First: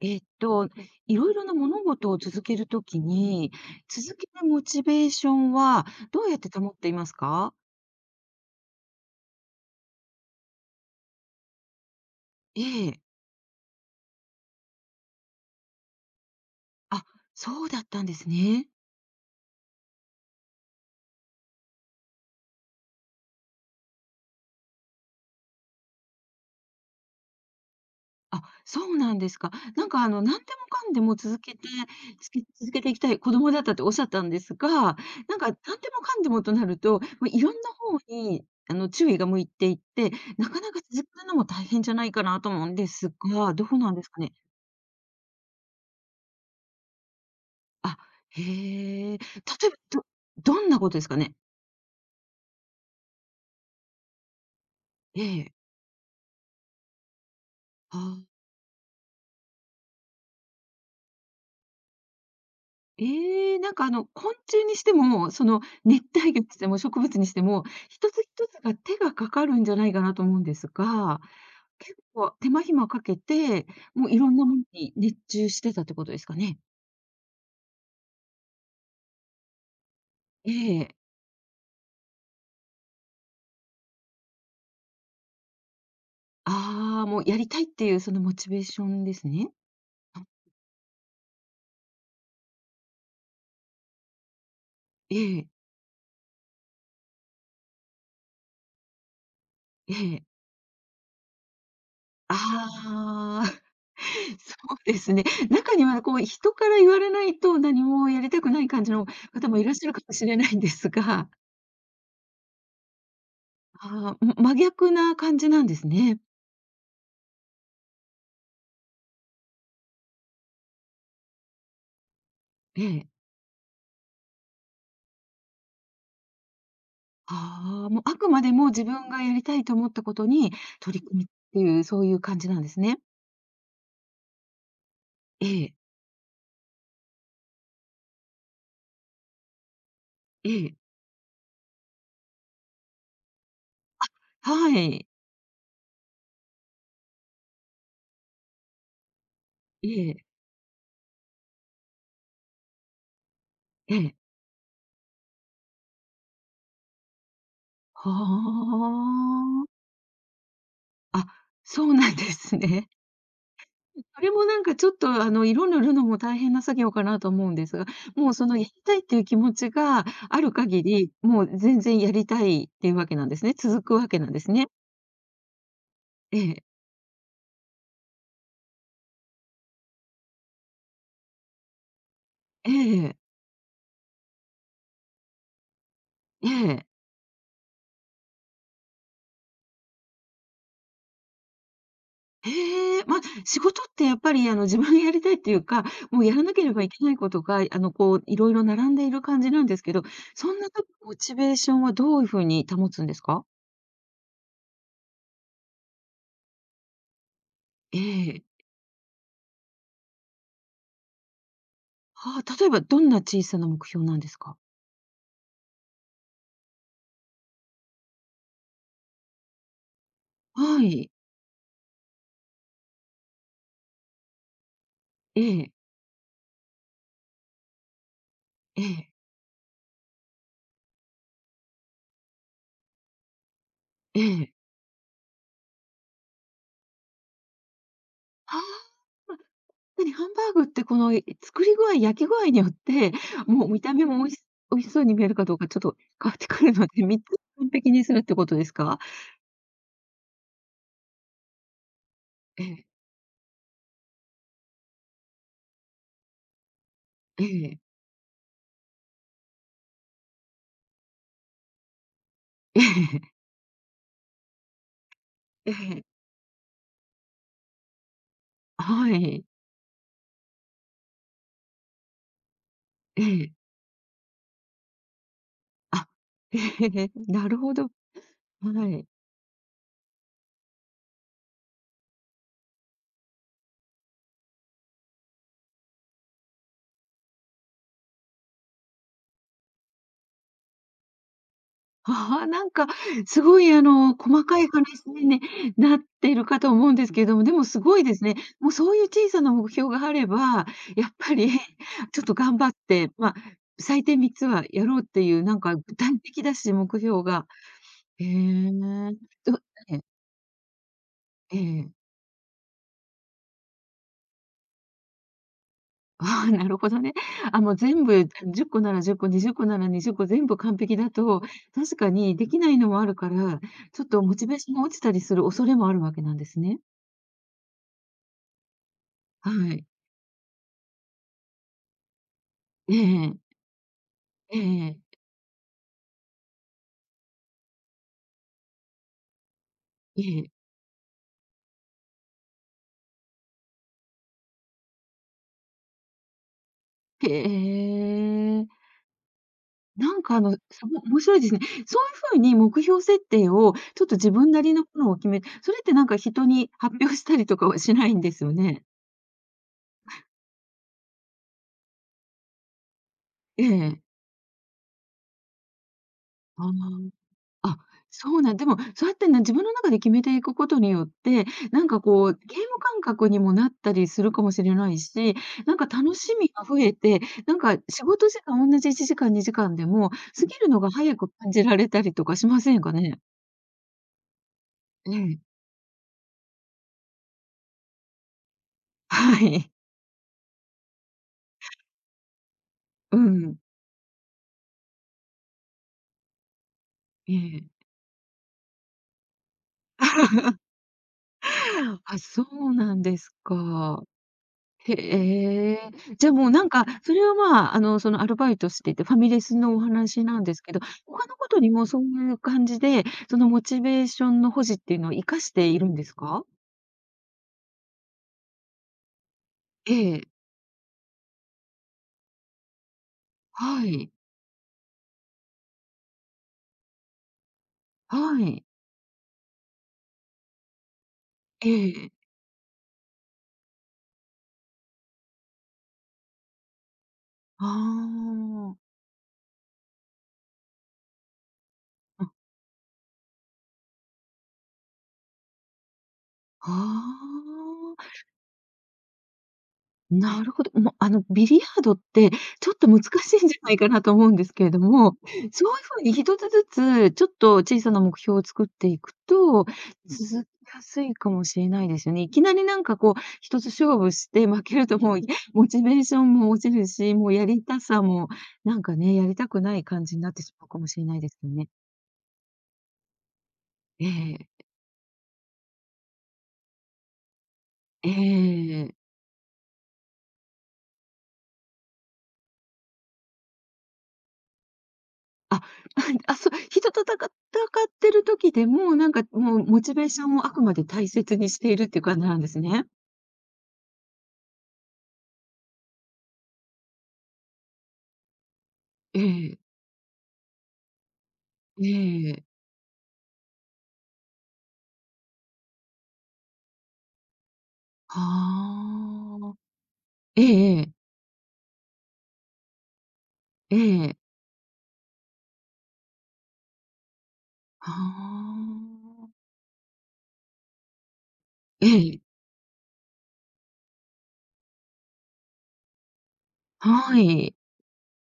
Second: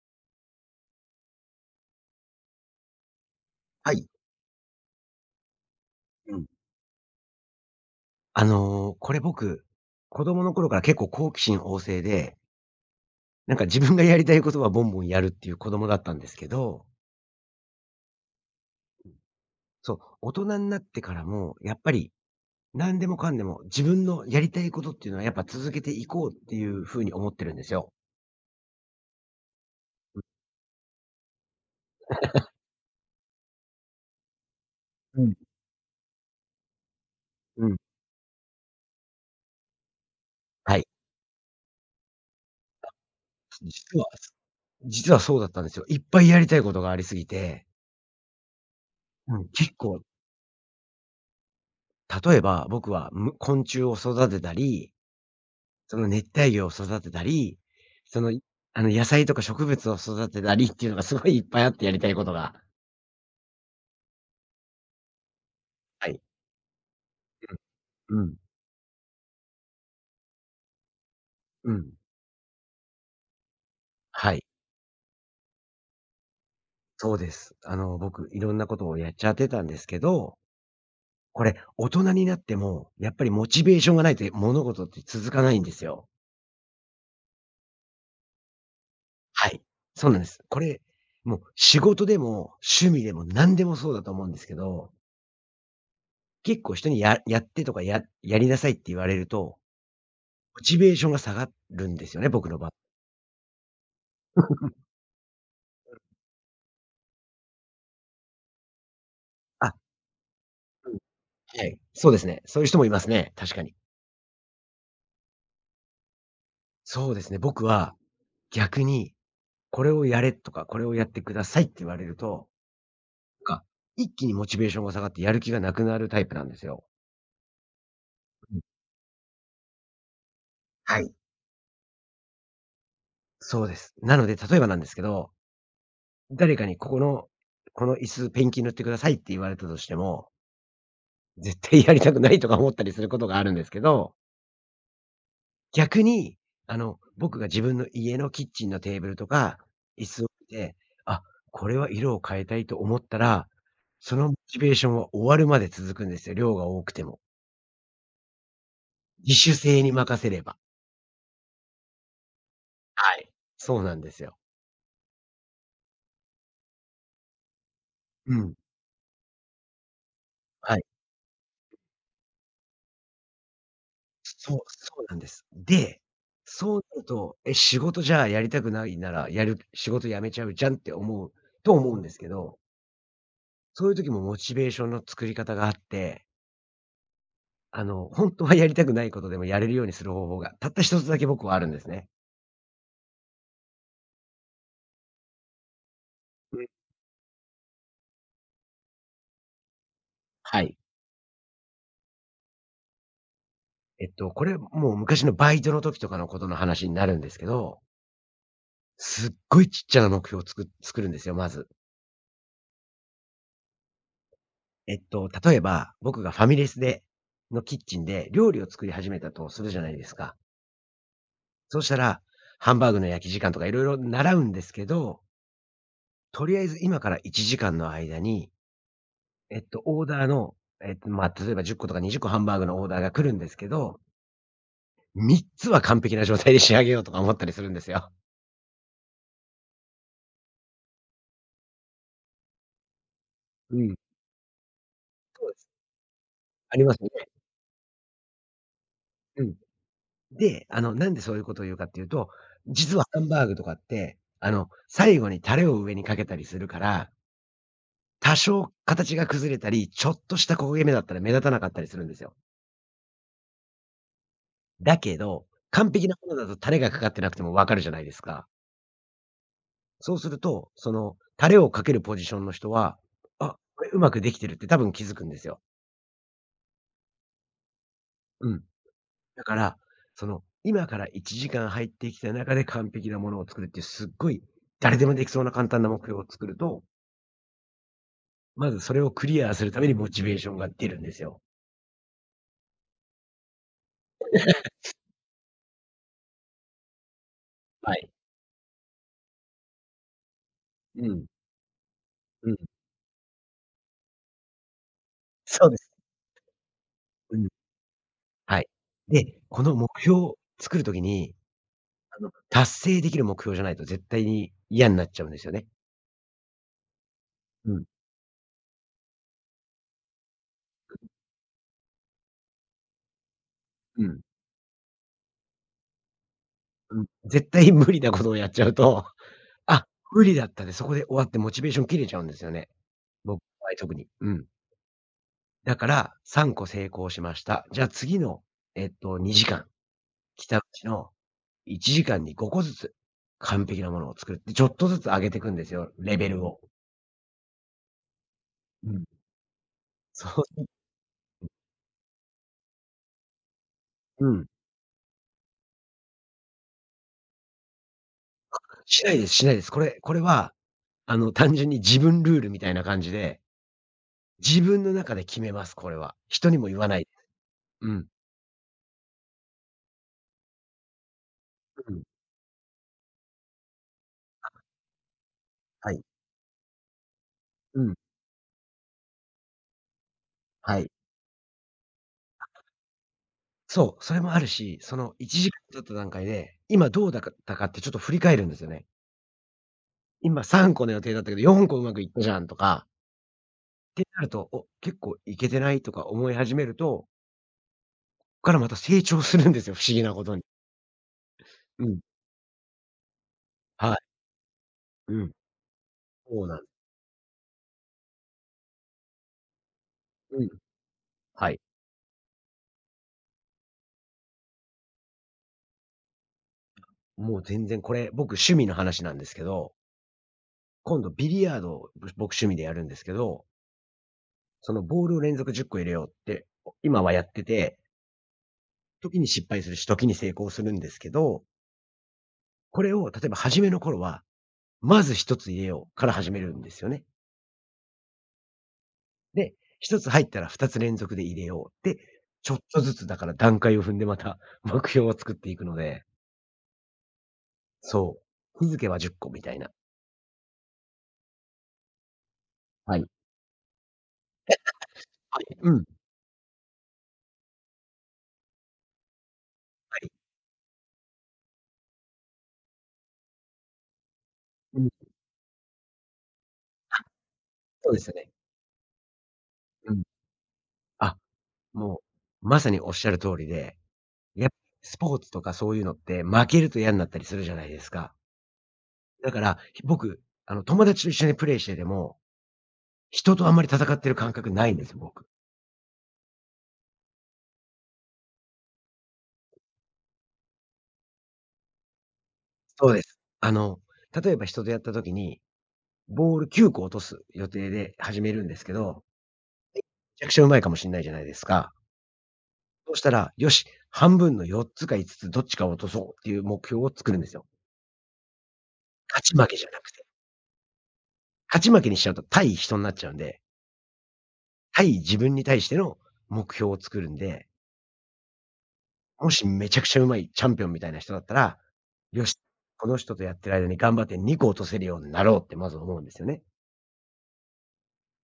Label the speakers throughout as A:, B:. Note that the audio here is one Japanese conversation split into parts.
A: えっと、いろいろな物事を続けるときに、
B: はい。
A: 続けるモチベーションはどう
B: う
A: やっ
B: ん。
A: て保っていますか？
B: これ僕、子供の頃から結構好奇心旺盛で、
A: ええ。
B: なんか自分がやりたいことはボンボンやるっていう子供だったんですけど、
A: あ、そうだったんですね。
B: そう、大人になってからも、やっぱり何でもかんでも自分のやりたいことっていうのはやっぱ続けていこうっていう風に思ってるんですよ。
A: あ、そうなんですか。なんかあの、何でもかんでも続けて続けていきたい子供だったっておっしゃったんですが、な
B: うん。
A: んか何でもかんでもとなると、まあ、いろんな
B: うん。
A: 方にあの、注意が向いていって、なかな
B: は
A: か
B: い。
A: 続けるのも大変じゃないかなと思うんですが、どうなん
B: 実
A: で
B: は、
A: すかね？
B: 実はそうだったんですよ。いっぱいやりたいことがありすぎて、
A: あ、へえ。例え
B: うん、結
A: ば、
B: 構、
A: どどんなことですかね？
B: 例えば僕は昆虫を育てたり、
A: ええ、
B: その熱帯魚を育てたり、
A: あ
B: その、野菜とか植物を育てたりっていうのがすごいいっぱいあってやりたいことが。
A: ええ、なんかあの、昆虫にしても、その熱
B: はい。
A: 帯魚にしても植物にしても、一
B: うん、
A: つ
B: うん、
A: 一つが手がかかるんじゃないかなと思うんですが、
B: うん。
A: 結構手間暇かけて、もういろ
B: は
A: ん
B: い、
A: なものに熱中してたってことですかね？
B: そうです。僕いろんなことをやっちゃってたんですけど、
A: ええ。
B: これ大人になっても、やっぱりモチベーションがないと物事って続かないんですよ。
A: ああ、もうやりたいっていうそのモチベーションです
B: は
A: ね。
B: い。そうなん
A: あ、
B: です。これ、もう仕事でも趣味でも何でもそうだと思うんですけど、
A: ええ、
B: 結構人にやってとかやりなさいって言われると、
A: ええ。
B: モチベーションが下がるんですよね、僕の場合。
A: ああ。そうですね。中にはこう人から言われないと何もやりたくない感じの方もい
B: あ、
A: らっしゃるかもしれないんです
B: うん、
A: が、
B: はい。そうですね。そういう人もいますね、確かに。
A: あーん、真逆な感じなんですね。
B: そうですね、僕は、逆に、これをやれとか、これをやってくださいって言われると、
A: ええ。
B: なんか、一気にモチベーションが下がってやる気がなくなるタイプなんですよ。
A: ああ、もうあくまで
B: うん。
A: も自分がやりたいと思ったことに
B: は
A: 取り
B: い。
A: 組むっていう、そういう感じなんですね。
B: そうです。なので、例えばなんですけど、
A: ええ、
B: 誰かにここの、この椅子ペンキ塗ってくださいって言われたとしても、
A: ええ、
B: 絶対やりたくないとか思ったりすることがあるんですけど
A: はい。
B: 逆に、僕が自分の家のキッチンのテーブルとか、
A: え
B: 椅
A: え、
B: 子を見て、あ、これは色を変えたいと思ったら、
A: ええ。
B: そのモチベーションは終わるまで続くんですよ、量が多くても。
A: は
B: 自主
A: あ。
B: 性に任せれば。
A: あ、そうなんですね。
B: はい。そうなんで
A: そ
B: す
A: れ
B: よ。
A: もなんかちょっとあの色塗るのも大変な作業かなと思うんですが、も
B: う
A: うそ
B: ん。
A: のやりたいっていう気持ちがある
B: は
A: 限
B: い。
A: り、もう全然やりたいっていうわけなんですね。続くわけなんですね。
B: そうなんです。で、
A: ええ、
B: そうなると、仕事じゃあやりたくないなら、仕事辞めちゃうじゃんって思うんですけど、
A: ええ、
B: そういう時もモチベーションの作り方があって
A: ええ。
B: 本当はやりたくないことでもやれるようにする方法が、たった一つだけ僕はあるんですね。
A: ええ、ま、仕事ってやっぱりあの自分がやりたいっていうか、もうやらな
B: う
A: け
B: ん、
A: ればいけないことが、あのこういろいろ並んでいる感じなんですけど、そん
B: は
A: な
B: い。
A: 時モチベーションはどういうふうに保つんですか？
B: これ、もう昔のバイトの時とかのことの話になるんですけど、
A: ええ。
B: すっごいちっちゃな目標を作るんですよ、まず。
A: はあ、例えばどんな小さな目標なんですか？
B: 例えば、僕がファミレスのキッチンで料理を作り始めたとするじゃないですか。
A: はい。
B: そうしたら、ハンバーグの焼き時間とかいろいろ習うんですけど、
A: ええ、
B: とりあえず今から1時間の間に、
A: ええ。
B: えっと、オーダーの、えっと、まあ、例えば10個とか20個ハンバーグのオーダーが来るんですけど、
A: ええ。
B: 3つは完璧な状態で仕上げようとか思ったりするんですよ。
A: ああ、なに、ハンバーグってこの、作り具合、焼き具合によって、もう
B: う
A: 見た
B: ん。
A: 目も美味しそうに見えるか
B: そう
A: ど
B: で
A: うか
B: す。
A: ちょっと変わってくる
B: あり
A: の
B: ます
A: で、
B: よ
A: 3つ
B: ね。
A: 完璧にするってことですか？
B: うん。で、なんでそういうことを言うかっていうと、
A: ええ、
B: 実はハンバーグとかって、最後にタレを上にかけたりするから、
A: ええ、
B: 多少形が崩れたり、ちょっとした焦げ目だったら目立たなかったりするんですよ。
A: ええ、
B: だけど、
A: え
B: 完
A: え、
B: 璧なものだとタレがかかってなくてもわかるじゃないですか。
A: はい、
B: そうすると、タレをかけるポジションの人は、
A: ええ、
B: これうまくできてるって多分気づくんですよ。
A: あ、ええ、なるほど、
B: うん。
A: はい。
B: だから、今から1時間入ってきた中で完璧なものを作るっていうすっごい誰でもできそうな簡単な目標を作ると、まずそれをクリアするためにモチベーションが出るんですよ。
A: ああ、なんか、すごい、あの、細かい話にね、なってるかと思うんですけれども、でもす
B: は
A: ごい
B: い。
A: ですね。もうそういう小さな目標があれば、
B: う
A: やっ
B: ん、
A: ぱりちょっと
B: う
A: 頑
B: ん。
A: 張って、まあ、最低3つはやろうっていう、なん
B: そうで
A: か
B: す。
A: 具体的だし、目標
B: う
A: が。
B: ん、
A: へ
B: はい。
A: え。
B: で、
A: ど
B: この目
A: ええ、
B: 標を作るときに、
A: ええ。
B: 達成できる目標じゃないと絶対に嫌になっちゃうんですよね。
A: ああ、なるほどね。あ、も
B: う
A: う
B: ん、
A: 全部10個なら10個、20個なら20個全部完璧だと、確かにできないのもあるから、
B: う
A: ちょっ
B: ん、
A: とモチベーションが落ちたりする恐れもあるわけなんですね。
B: うん。絶対無理なことをやっちゃうと、
A: はい。
B: あ、無理だったで、そこで終わってモチベーション切れちゃうんですよね。
A: え
B: 僕の
A: え
B: 場合特に。うん。
A: ええ、
B: だから、3個成功しました。じゃあ次の、2時間、来たうちの1時間に5個ずつ、完璧なものを作って、ちょっとずつ上げてくんですよ、レベルを。
A: へえ。
B: うん。
A: なん
B: そ
A: かあの、
B: う、
A: 面白いですね。そういう風に目標設定をちょっと
B: う
A: 自
B: ん。
A: 分なりのものを決めってなんか人に発表したりとかはしないんですよね？
B: しないですしないです。これは、単純に自分ルールみたいな感じで、
A: ええ。
B: 自分の中で決めます、これは。人に
A: あ
B: も
A: あ。
B: 言わない。
A: あ、
B: うん、
A: そうなんでも、そうやってね、自分の中で決めていくことによって、なん
B: う
A: か
B: ん、
A: こう、ゲーム感覚にもなったりするかもしれないし、なんか
B: はい、
A: 楽しみが増えて、なんか
B: うん、
A: 仕事時間同じ1時間、2時間でも、過ぎる
B: は
A: の
B: い。
A: が早く感じられたりとかしませんかね？
B: そう、それもあるし、そ
A: え
B: の
A: え。
B: 1時間経った段階で、今どうだかったかってちょっと振り返るんですよね。
A: はい。
B: 今3個の予定だったけど、4個うまくいったじゃんとか、
A: うん。
B: ってなると、お、結構いけてないとか思い始めると、
A: ええ。
B: こからまた成長するんですよ、不思議なことに。うん。
A: あ、そうなんです
B: はい。
A: か。へ
B: うん。
A: え。じゃあ
B: そう
A: もう
B: なん
A: なんか、それはまあ、あの、そのアルバイトしてて、ファミレスのお話な
B: う
A: ん
B: ん。
A: ですけど、他のこ
B: は
A: と
B: い。
A: にもそういう感じで、そのモチベーションの保持っていうのを活かしているんですか？
B: もう全然これ、僕趣味の話なんですけど、
A: ええ、
B: 今度ビリヤードを僕趣味でやるんですけど、
A: はい、
B: そのボールを連続10個入れようって、今はやってて、
A: はい、
B: 時に失敗するし、時に成功するんですけど、
A: ええ。
B: これを例えば初めの頃は、まず1つ入れようから始めるんですよね。
A: ああ。
B: で、1つ入ったら2つ連続で入れよう。で、
A: あ、
B: ちょっとずつだから段階を踏んでまた 目標を作っていくので、
A: ああ。
B: そう、日付は10個みたいな。
A: なるほど。もう、あの、ビリヤードって、ちょっと
B: は
A: 難
B: い。
A: しいんじゃないかなと思うんですけれども、そう
B: はい、
A: いう
B: うん、は
A: 風に一つずつ、ちょっと小さな目標を作っていくと、
B: い、
A: 続きやすいかもしれないですよね。いきなりなんかこう、一つ勝負して負け
B: う
A: る
B: ん、
A: ともう、モチベーションも落ちる
B: あ、
A: し、もうやりた
B: そうで
A: さ
B: すよ
A: も、
B: ね。
A: なんかね、やりたくない
B: うん。
A: 感じになってしまうかもしれな
B: あ、
A: いですよね。
B: もうまさにおっしゃる通りで、
A: え
B: や
A: え、
B: スポーツとかそういうのって負けると嫌になったりするじゃないです
A: え
B: か。
A: え。
B: だから、僕、友達と一緒にプレイしてても、人とあんまり戦ってる感覚ないんですよ、僕。
A: あ、あ、そう、人と戦ってる時でも、なんかもうモチベーションをあくまで大切にしているっていう感じなんですね。
B: そうです。例えば人とやった時にボール9個落とす予定で始めるんですけど、
A: ええ、
B: めちゃくちゃうまいかもしんないじゃないですか。
A: ええ、
B: そうしたら、よし、半分の4つか5つどっちかを落とそうっていう目標を作るんですよ。
A: は
B: 勝ち負
A: あ。
B: けじゃなくて。
A: ええええ、
B: 勝ち負けにしちゃうと対人になっちゃうんで、
A: ええ、
B: 対自分に対しての目標を作るんで、
A: はあ。
B: もしめちゃくちゃうまいチャンピオンみたいな人だったら、
A: ええ、
B: よし、この人とやってる間に頑張って2個落とせるようになろうってまず思うんですよね。
A: はい、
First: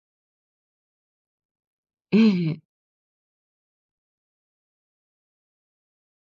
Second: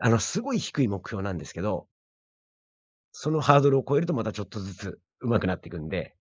B: すごい低い目標なんですけど、
A: ええ。
B: そのハードルを超えるとまたちょっとずつ上手くなっていくんで、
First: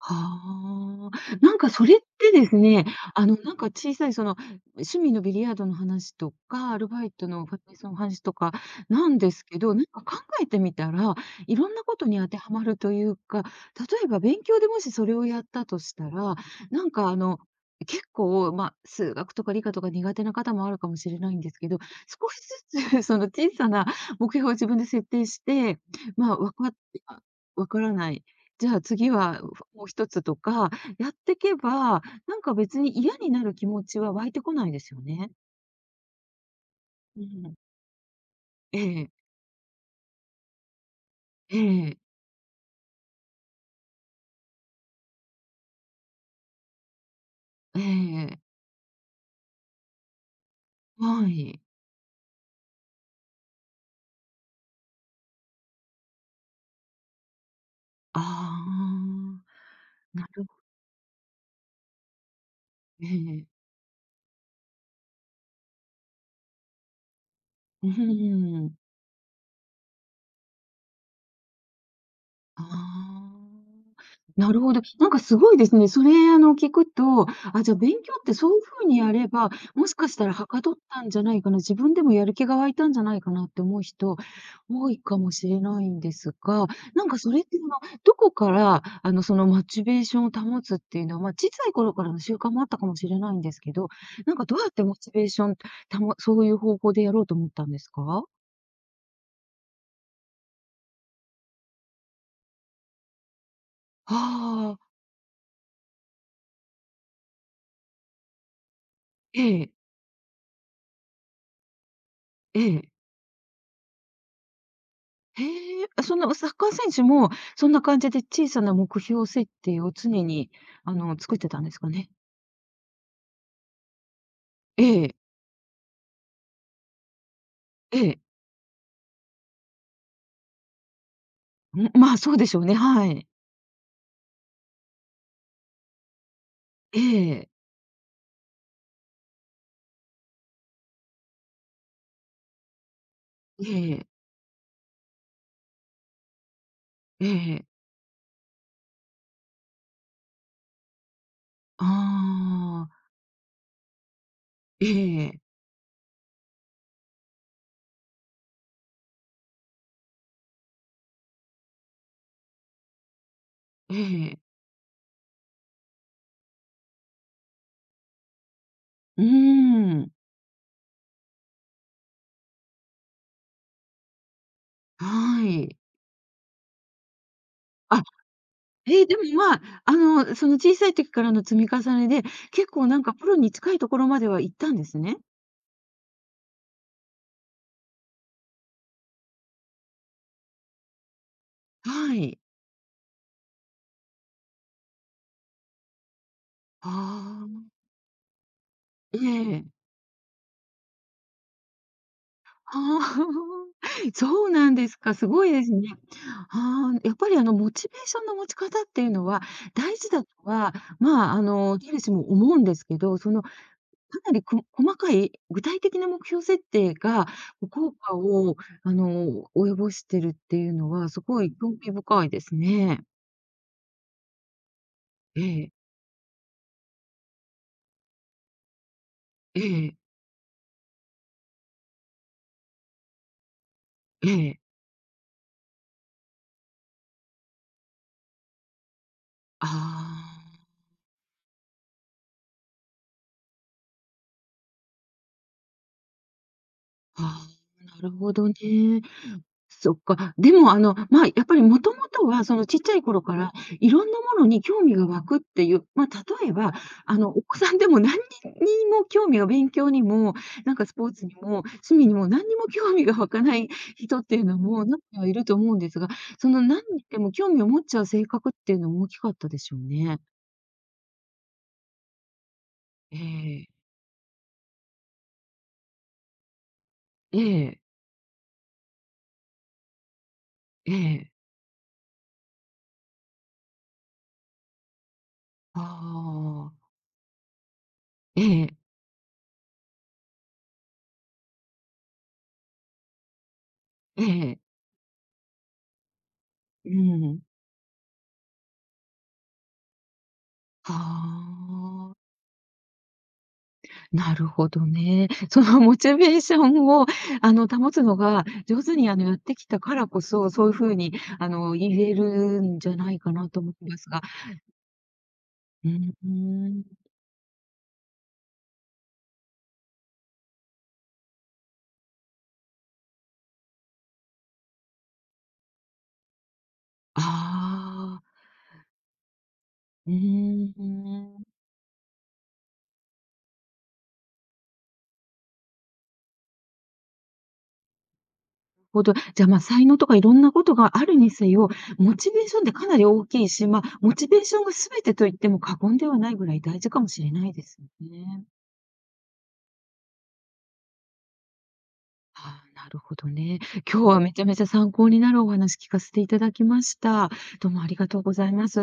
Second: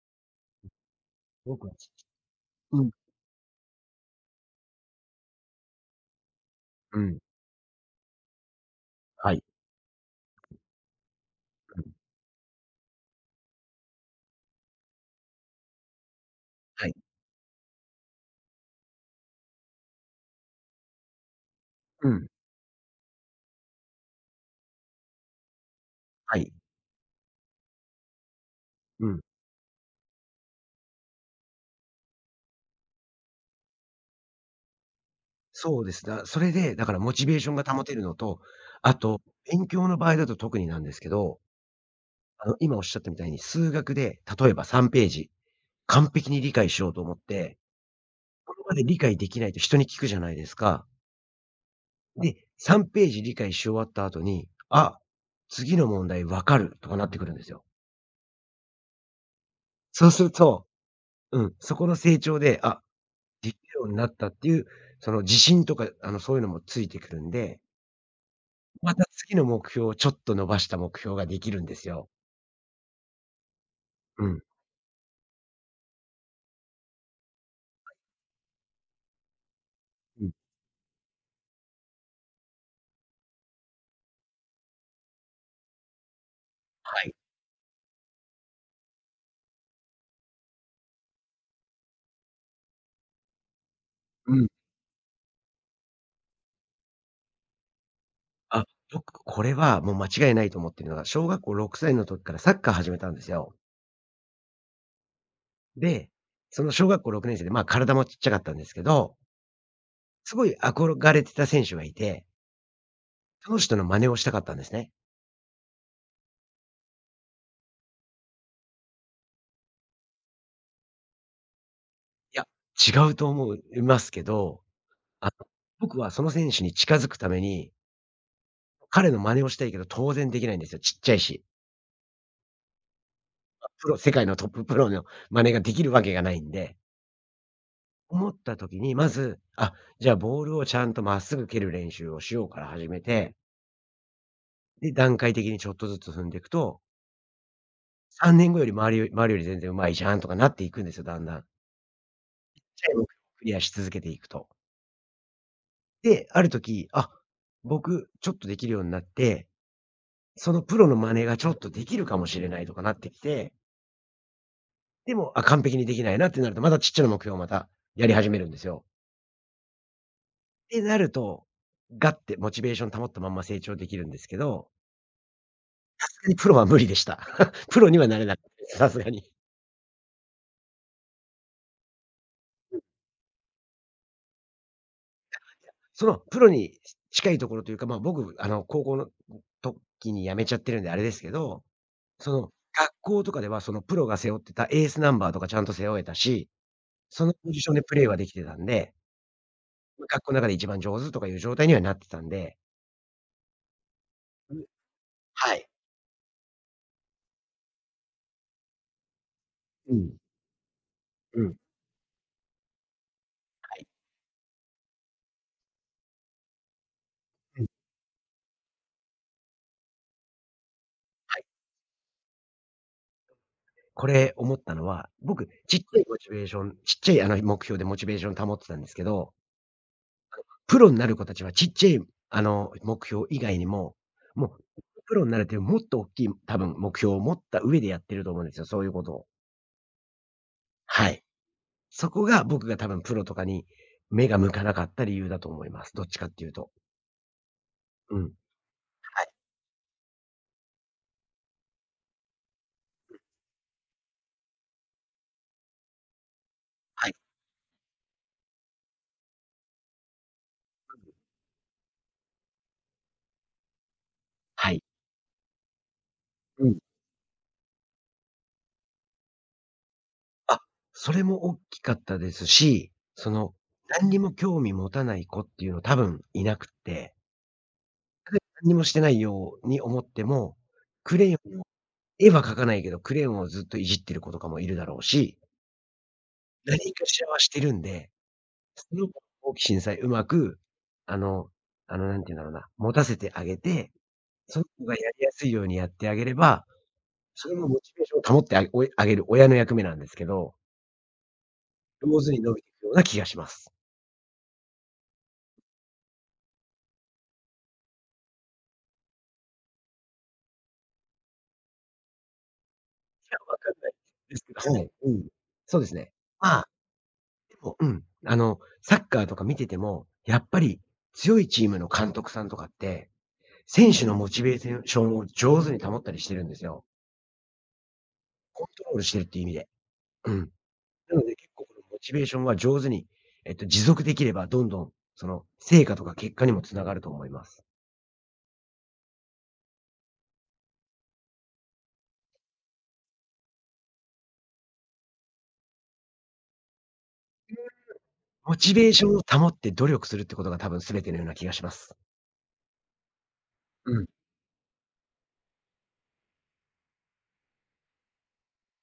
A: はあ。なん
B: 僕
A: か
B: は
A: それってです
B: う
A: ね、
B: ん。
A: あの、なんか小さいその、趣味のビリヤードの話とか、アル
B: う
A: バイ
B: ん。
A: トのバイトの話とかなんで
B: はい。
A: すけど、なんか考えてみたら、いろん
B: う
A: な
B: ん。
A: ことに当てはまるというか、例えば勉強でもしそれをやったとしたら、な
B: は
A: ん
B: い。
A: かあの、結構、まあ、数学とか理科とか苦手な方もあるかもしれないんですけど、
B: うん。
A: 少しずつ その小さな目標を自分で設定して、ま
B: は
A: あ、
B: い。
A: わかってあ、わからない、じゃあ
B: う
A: 次
B: ん。
A: はもう一つとか、やってけば、なんか別に嫌になる気持ちは湧いてこないですよね。
B: そうです。それで、だからモ
A: う
B: チベーション
A: ん。
B: が保てるのと、
A: え
B: あ
A: え、
B: と、勉強の場合だと特になんですけど、
A: ええ、
B: 今おっしゃったみたいに数学で、例えば3ページ、完璧に理解しようと思って、
A: ええ。
B: これまで理解できないと人に聞くじゃないですか。
A: はい。
B: で、3ページ理解し終わった後に、次の問題わかるとかなってくるんですよ。
A: ああ、
B: そうす
A: な
B: る
A: るほど
B: と、うん、そこの成長で、あ、
A: ええ。
B: できるようになったっていう、その自信とか、そういうのもついてくるんで、
A: うーん。
B: また次の目標をちょっと伸ばした目標ができるんですよ。
A: ああ、
B: うん。
A: なるほど。なんかすごいですね。それ、あの、聞くと、あ、じゃあ勉強ってそういうふうにやれば、もしかし
B: う
A: た
B: ん。
A: らはかどったんじゃないかな、自分でもやる気が湧いたんじゃないかなって思う人、多いかもしれないんですが、
B: は
A: なん
B: い。
A: かそれって、その、どこから、あの、その、モチベーションを保つっていうのは、まあ、小さい頃からの習慣もあったかもしれないんですけど、な
B: う
A: んか
B: ん。
A: どうやってモチベーションたそういう方法でやろうと思ったんですか？
B: あ、僕これはもう間違いないと思ってるのが、小学校6歳の時からサッカー始めたんですよ。
A: ああー、
B: で、その小学校6年生で、まあ、体もちっちゃかったんですけど、
A: ええ、
B: すごい憧れてた選手がいて、
A: ええ。
B: その人の真似をしたかったんですね。
A: へえ、あ、そのサッカー選手も、そんな感じで小さな目標設定を常に、あの、作ってたんですかね？
B: いや、違うと思ういますけど、
A: ええ、
B: あの、僕はその選手に近づくために
A: ええ、
B: 彼の真似をしたいけど、当然できないんですよ、ちっちゃいし。
A: ん、まあ、そうでしょうね、はい。
B: プロ世界のトッププロの真似ができるわけがないんで。
A: ええ、
B: 思った時に、まず、あ、じゃあボールをちゃんとまっすぐ蹴る練習をしようから始めて、
A: ええ、
B: で、段階的にちょっとずつ踏んでいくと、
A: ええ、
B: 3年後より周りより全然上手いじゃんとかなっていくんですよ、だんだん。ちっ
A: あ
B: ちゃい目
A: あ、
B: 標をクリアし続けていくと。
A: ええ、
B: で、ある時、あ、僕ちょっとできるようになって、そのプロの真似がちょっとできるかもしれないとかなってきて
A: ええ、
B: でも、あ、完璧にできないなってなると、またちっちゃな目標をまたやり始めるんですよ。
A: うーん、
B: ってなると、ガッてモチベーション保ったまんま成長できるんですけど、
A: はい。
B: さすがにプロは無理でした。プロに
A: あ、
B: はなれなかったです、さす
A: ええ、
B: が
A: でも、
B: に。
A: まあ、あの、その小さい時からの積み重ねで、結構なんかプロに近いところまでは行ったんですね。
B: そのプロに近いところというか、まあ、僕、高校の時に辞めちゃってるんであれですけど、
A: は
B: そ
A: い。
B: の、学校とかではそのプロが背負ってたエースナンバーとかちゃんと背負えたし、
A: あ
B: そのポジ
A: あ、
B: ションでプレーはできてたんで、
A: ええ。
B: ま学校の中で一番上手とかいう状態にはなってたんで。
A: ああ、そうなんですか。すごい
B: は
A: で
B: い。
A: すね。ああ、やっぱりあの、モチベーションの持ち方っていうのは
B: う
A: 大事
B: ん。
A: だとは、まあ、
B: う
A: あ
B: ん。
A: の、誰しも思うんですけど、その、か
B: はい。
A: なりこ細かい具体的な目標設定が、
B: うん。
A: こう効果を、あの、及ぼしてるっていうのは、す
B: は
A: ご
B: い。
A: い興味深いですね。
B: これ思ったのは、
A: え
B: 僕、
A: え、
B: ちっちゃいモチベーションちっちゃいあの目標でモチベーション保ってたんですけど、
A: ええ、
B: プロになる子たちはちっちゃいあの目標以外にも、
A: え
B: も
A: え。
B: うプロになるというもっと大きい多分目標を持った上でやってると思うんですよ、そういうことを。
A: あ
B: はい。そこが僕が多分プロとかに目が向かなかった理由だと思います。どっちかっていうと。
A: あ、ああ、なる
B: うん。
A: ほどね。
B: はい。
A: そっか。でも、あの、まあ、やっぱりもともとは、そのちっちゃい頃から、いろんなものに興味が湧くっていう、まあ、例えば、
B: はい。
A: あの、お子さんでも何にも興味が勉強にも、なんかスポーツにも、趣味にも何にも興味が湧かない人っていうの
B: はい。
A: も、中にはいると思うんですが、その
B: うん。
A: 何にでも興味を持っちゃう性格っていうのも大きかったでしょうね。
B: あ、それも大きかったですし、
A: え
B: その、
A: え、
B: 何にも興味持たない子っていうの多分いなくって
A: ええ、
B: はい、何にもしてないように思っても、
A: え
B: クレ
A: え。
B: ヨンの絵は描かないけど、クレヨンをずっといじってる子とかもいるだろうし、
A: ああ、
B: 何かしらはしてるんで、
A: ええ、
B: その子の好奇心さえうまく、あのなんて言うんだろうな、持たせてあげて、
A: え
B: そ
A: え、
B: の子がやりやすいようにやってあげれば、
A: うん。
B: それもモチベーションを保ってあげおえあげる親の役目なんですけど、
A: は
B: 上
A: あ。
B: 手に伸びていくような気がします。
A: なるほどね。そのモチベーションを、あの、保つのが上手に、あの、やってきたからこそ、そういう風に、あの、言えるんじゃな
B: 分
A: いかな
B: わ
A: と
B: か
A: 思
B: ん
A: う
B: な
A: ん
B: い
A: ですが。
B: ですけど、はい、うん。そうで
A: う
B: す
A: ー
B: ね。まあ
A: ん。
B: おうん。サッカーとか見てても、やっぱり強いチームの監督さんとかって、選手のモチベーションを上手に保ったりしてるんですよ。
A: ああ、
B: コントロールしてるっていう意味で。
A: うー
B: うん。
A: ん、
B: なので
A: なる
B: 結構このモチベーションは上手に、持続できれば、どんどん、その、成果とか結果にもつながると思います。
A: ほど。じゃあ、まあ、才能とかいろんなことがあるにせよ、モチベーションってかなり大きいし、まあ、モチベーションが全てと言っても過言ではないぐらい大事かもしれないですよね。
B: モチベーションを保って努力するってことが多分全てのような気がします。
A: ああ、なるほどね。
B: う
A: 今日
B: ん。こ
A: はめちゃめちゃ参考になるお話聞かせていただきました。どうもありがとうございます。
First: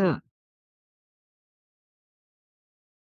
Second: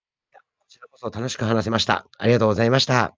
B: ちらこそ楽しく話せました。ありがとうございました。